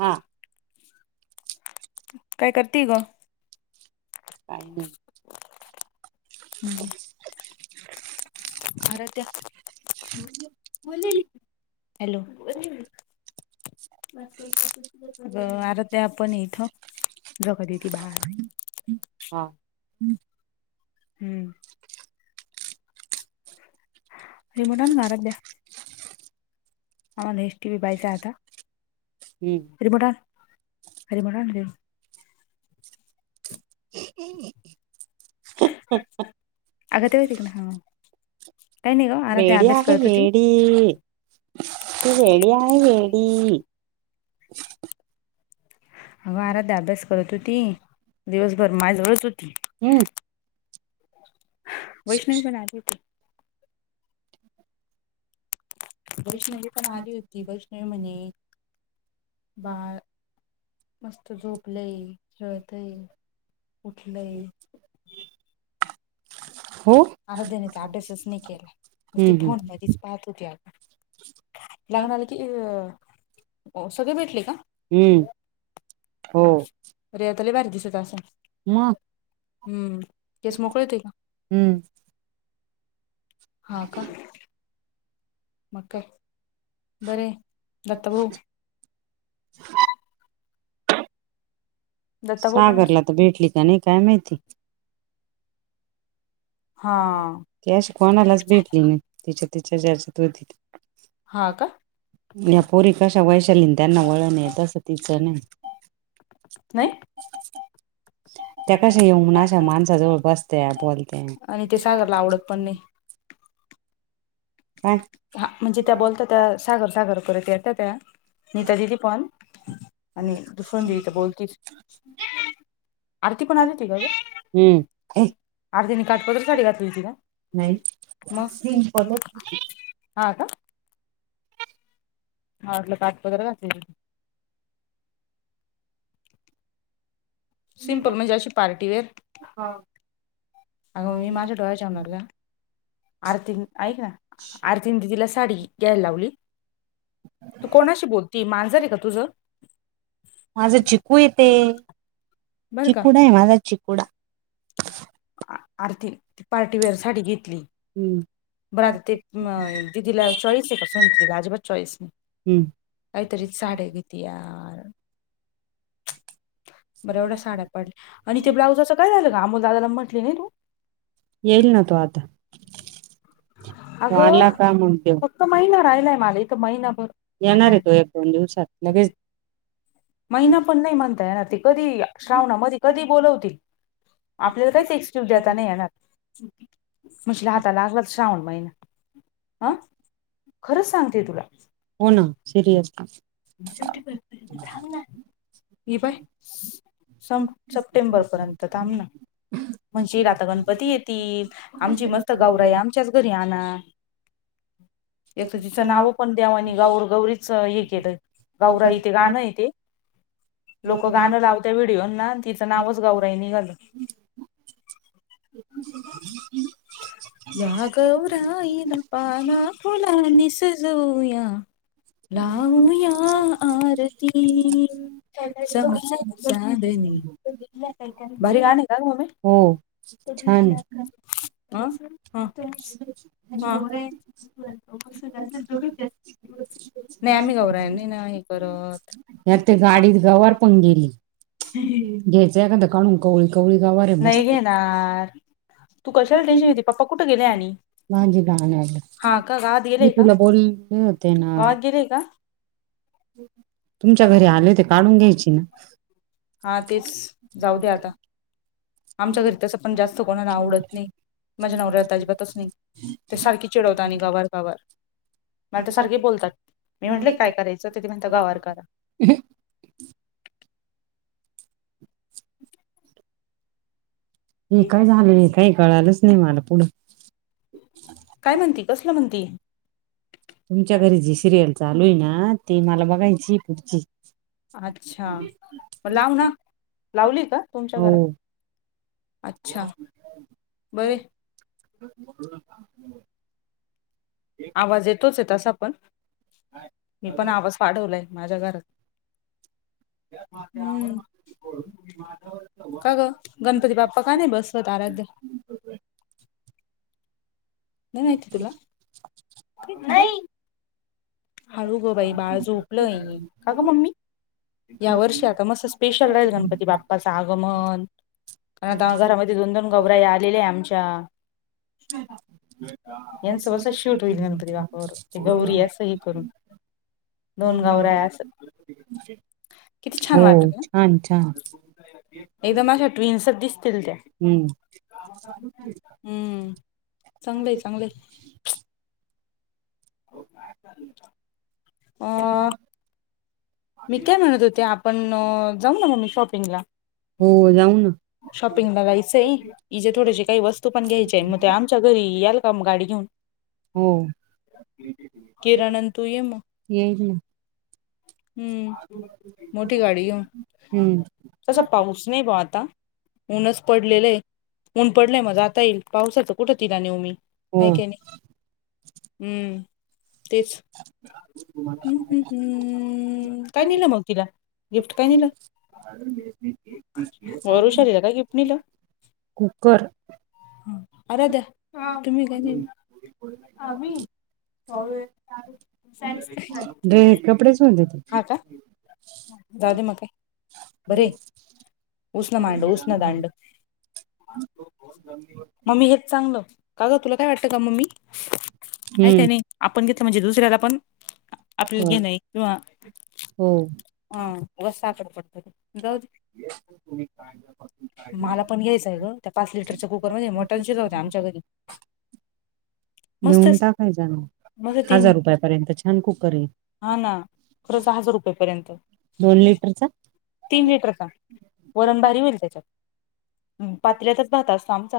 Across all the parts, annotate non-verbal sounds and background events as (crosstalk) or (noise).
हा काय करते ग? काही नाही हमज भार त्या्या नाही हॅलो अर ते आपण इथं जगतेते बार हा हम्म रिमोटान घारातल्याया आम्हाला एस टी वी पायचा आता हम्म अरे मोटार अरे मोट ह् अगातवाती का ना हा काही नाही ग आना ते अभ्यास करत होती तू रेडी आहे रेडी ह अगं आराध अभ्यास करत होती दिवसभर माजवळच होती हम् वैष्णववी बनली त वैष्णवी पण आली होती वैष्णवी म्हणे बाळ मस्त झोपलंय रळतय उठलय हो आराध्या नाहीेत अभ्यासच नाही केला मस् हम्म हम्म फोड मधच पाहत होती आपण लाग्न आलं की अ सगळे भेटले का हम्म हो अरेेतला बारी दिसत अस मग हम्म! केस मोकळे ते का? हम्म! हा, का? मग बरं दत्ता भाऊ दत्ता भाऊ पण सागरला तर भेटली, का नाही काय माहिती? ह हा ती अशी कोणालाच भेटली ना तिच्या तिच्या ज्याच्यात होती. हा, का? या पोरी कशा वैशालीन त्यांना वळण आहे तसं तिचं नाही. नाही. त्या कशा येऊ अशा माणसाजवळ बसत्या बोलत्या. आणि ते सागरला आवडत पण नाही. काय हा म्हणजे, त्या बोलता त्या सागर सागर करत येत त्या. नीता दिदि पण आणि कुसुम दिदि तर बोलतीच. आरती पण आलीती का गं? हम्म ए आरती न काठपदर साडी घातली होती काय? नाही म (unintelligible) हा, का? मला वाटलं काठपदर घातलेली. सिम्पल म्हणजे, अशी पार्टीवेअर. आगं मी माझ्या डोळ्याजेवनात गं. सिंपलच आरतीन ऐक ना, आरतीन दिदीला साडी घ्यायला लावली. तू कोणाशी बोलती मांजर आहे का तुझं? माझा चिकू ये ते बरं का चिकु नाही, माझा चिकुडा. आरती ती पार्टीवेअर साडी घेतली. हम्म बरा आता ते दिदीला चॉईस आहे, (unintelligible) अजिबात चॉईस नाही. काहीतरी साड्या घेती या. (unintelligible) बऱ्या एवढ्या साड्या पडल्या, आणि ते ब्लाउजाचं काय झालं ग अमोल दाला म्हटले नाही तू? येईल ना, तो आता तो आला का म देवू. एक महिना राहिलंय, मला एक महिनाभर. येणार आहे येणारेत तो एक दोन दिवसात लगेच महिना पण नाही, म्हणता येणार ये. कधी श्रावणा मधी कधी बोलवतील आपल्याला काहीच, एक्सक्यूज देता नाही येणार. (unintelligible) हाता लागला, तर श्रावण म महिना. हं खरं सांगते तुला, हो ना सिरियस हो (unintelligible) थांब ना. नाही बाई. स- सप्टेंबर पर्यंत छान थांब आहे ना. म्हणजे आता गणपती येतील, आमची मस्त गौराई आमच्याच घरी आणा. यां तिचं नाव पण द्याव नी गौर- गौरीच हे केलं गौरा इथे गाणं आहे तेे. लोक गाणं लावतं व्हिडिओ ना तिचं नावचं गौराई निघाल. या गौराईण पाना फुलांनी सजवूया लावूया आरती चम चम चांदणी भारी गाणं का गं मम्मे. छान ये! हा ह हा. आम्ही गौराई नाही ना हे करत (unintelligible) यार ते गाडी गवार पण गेली. (unintelligible) घ्यायचं एखादां काढून कवळी कवळी गवारे नाही मस्त. घेणार तू कशाला टेन्शन घेते पप्पा कुठे गेले? आणि. माझी (unintelligible) म्हणं हा का गावात मी गेलेय का तुला बोलले होते ना. गावात गेलेय का तुमच्या घरी आले ते काढून घ्यायची ना हा ते जाऊ द्या आता आमच्या घरी तसं पण जास्त कोणाला आवडत नाही माझ्या नवऱ्याला अजिबातच नाही (inaudible) ते सारखे चिडवता न गवर गवर मला तर सारखे बोलतात मी म्हंटले काय करायचं तथे म्हणत गावार करा हे काय झाले काही कळालंच नाही मला पुढं काय म्हणती कसलं म्हणती तुमच्या घरी जी सिरियल चालू आहे ना ती मला बघायची पुढची अच्छा म लाव ना लावली का तुमच्या हो घरात अच्छा बर (inaudible) आवाज येतोच आहे तसा पण मी पण आवाज वाढवलाय माझ्या घरात का ग गणपती बाप्पा का नाही बसवत आराध्य नाही माती तुला हळू ग बाई बाळ झोपलंय का ग मम्मी या वर्षी आता मस् स्पेशल राहील गणपती बाप्पाचं आगमन कारण आता घरामध्ये दोन दोन गौबरा आलेले आमच्या यांचंब अस शूट होईल मणपरी वाकावर ते गौरी असं कर दोन गाव रायास किती छान हो वाटत ना छान छान एकदम अशा ट्विन्स दिसतील त्या हम्म हम्म चांगलंय चांगलंय अ मी काय म्हणत होते आपण जाऊ ना मग मी शॉपिंगला हो जाऊ ना शॉपिंग ला जायचंय हजे थोडेशी काही वस्तू पण घ्यायची आहे मग ते आम च्या घरी याल का गाडी घेऊन हो किराणन तू ये मग येईल ना हम्म मोठी गाडी ये हम्म तसा पाऊस नाही प आता ऊनच पडलेलंय ऊन पडलंय मग जाता येईल पावसाचं कुठं तिला नेहमी हो काय काय नाही हम्म तेच हम हम्म हम्म हम् काय निलं मग तिला गिफ्ट काय निलं वरुषारीला का किपणीला कुकर ह तुम्ही कध आही े कपडेचोन देत जा दे म बर उष्ण मांडव उष्ण दांड मम्मी हेच चांगलं का ग तुला काय वाटत का मम्मी काय काय हम्म नाही आपण घेतलं म्हणजे दुसऱ्याला पण आपल्या हो घे नाही किंवा हो हा वस् आकडे पडतात जा मला पण घ्यायचंय ग त्या पाच लिटरच्या कुकरमध्येध्ये मटन शर होते आमच्याकडे (inaudible) घेऊन टाकायच मस्त ना तीन हजार रुपयापर्यंत छान कुकर आहे हा ना खरंच हजार रुपयेपर्यंत दोन लिटरचा तीन लिटर का वरणबारी होईल त्याच्यात ह पात्रतच राहत असतो आमचा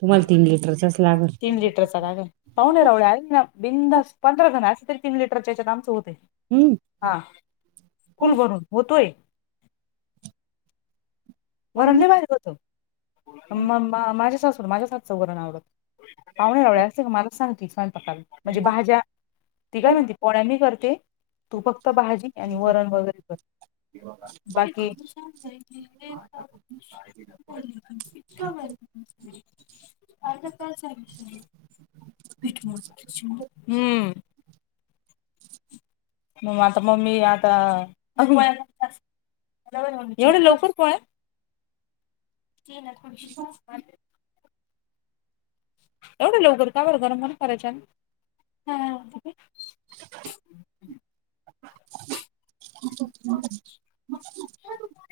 तुम्हाला तीन लिटरचाच लागल तीन लिटर चाला का पाहणारवड्या बिंदस पंधरा जण अस तरी तीन लिटरच्यात आमचं होते हुं हा... फुल भरून होतोय वरण लई (unintelligible) होतं... म... म.. माझ्या सासुला... माझ्याच हातचं वरण आवडतं पाहुण्या रावळ्या असल्या की मलाच सांगती स्वयंपाकाला... म्हणजे भाज्या... ती काय म्हणती पोळ्या मी करते तू फक्त भाजी... आणि वरण वगैरे कर... बाकी (unintelligible) (unintelligible) आता काय चाल (unintelligible) हम्म मग आता, मम्मी... आता... (unintelligible) एवढ्या लवकर पोळ्या? ती ना थोडं (unintelligible) एवढ्या लवकर का बरं... गरम गरम करायच्या ना... हा (unintelligible)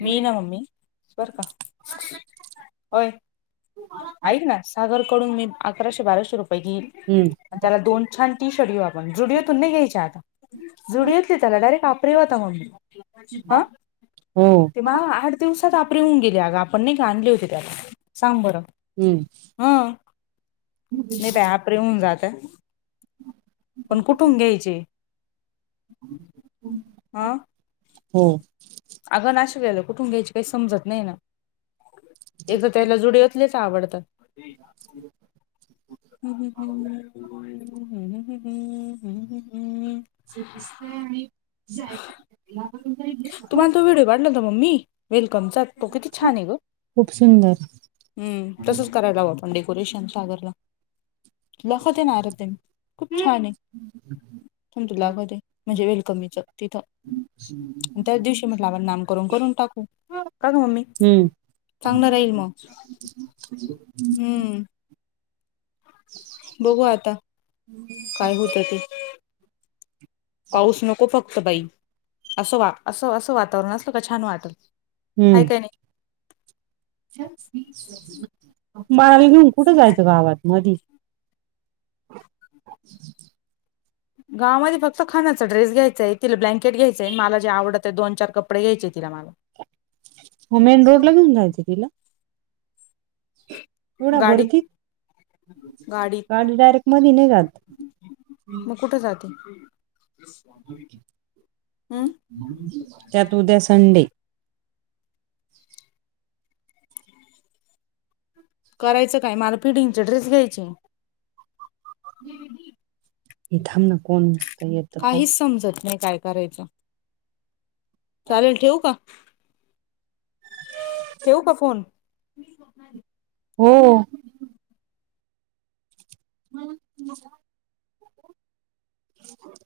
मी... ना... मम्मी... बर का... (inaudible) ओय ऐक ना... सागरकडून... मी अकराशे... बाराशे रुपये घेईल हम्म अन त्याला दोन छान टी शर्ट घेऊ आपण... झूडिओतून नाही घ्यायचे आता झुडिओतले त्याला डायरेक्ट आपरे होता, मम्मी... आ हो ते मागं आठ दिवसात... आपरे होऊन गेले अगं... आपण नाही का, आणले होते त्याला... सांग बरं हम्म हं... नई बाई आप आपरे होऊन जात्यात... पण कुठून घ्यायचे? हुं आ.... हो अगं... नाशिकला आल्यावर कुठून घ्यायचे, काई समजत नई ना... एक तर त्याला झुडिओत तलेच आवडतात (unintelligible) हु हु हु... हुहुहुहु... हुहुहु जे दिसतंय आणि (unintelligible) वाटलं होतं मम्मी वेलकमचा. (unintelligible) किती छान ए गं... खूप सुंदर हम्म... तसच करायला लावू आपण डे (unintelligible) खूप छान ए थांब... तुला दाखवते... म्हणजे वेलकमीच्या तिथं त्याच दिवशी म्हटलं, आपण नामकरण करून टाकू... का गं मम्मी... हुं हम्म चांगलं राहील मग.. हम्म बघू आता (unintelligible) काय होतं ते (inaudible) पाऊस नको फक्त बाई... असं वा... असं, असं वातावरण असलं का छान वाटल हाय हम्म का नई? बाळाला घेऊन कुठं जायचं (unintelligible) गावात मधी (unintelligible) गावमध्ये फक्त खणाचा ड्रेस घ्यायचाय... तिला ब्लँकेट घ्यायचय... अन मला जे आवडतं, दो-चार कपडे घ्यायचे तिला मला (unintelligible) हो, मेन रोडला घेऊन जायचं तिला एवढ्या वरती... गाडीत गाडीत गाडी डायरेक्ट मधी नाय जात मग कुठं जाती? हम् त्यात उद्या संडे (unintelligible) करायचं काय... मला फिडिंगचे ड्रेस घ्यायचे हे थांब ना कोण येत काहीच समजत नाई... काय करायचं? चालेल... ठेवू का? ठेवू का फोन? हो. हम्म (unintelligible) ह.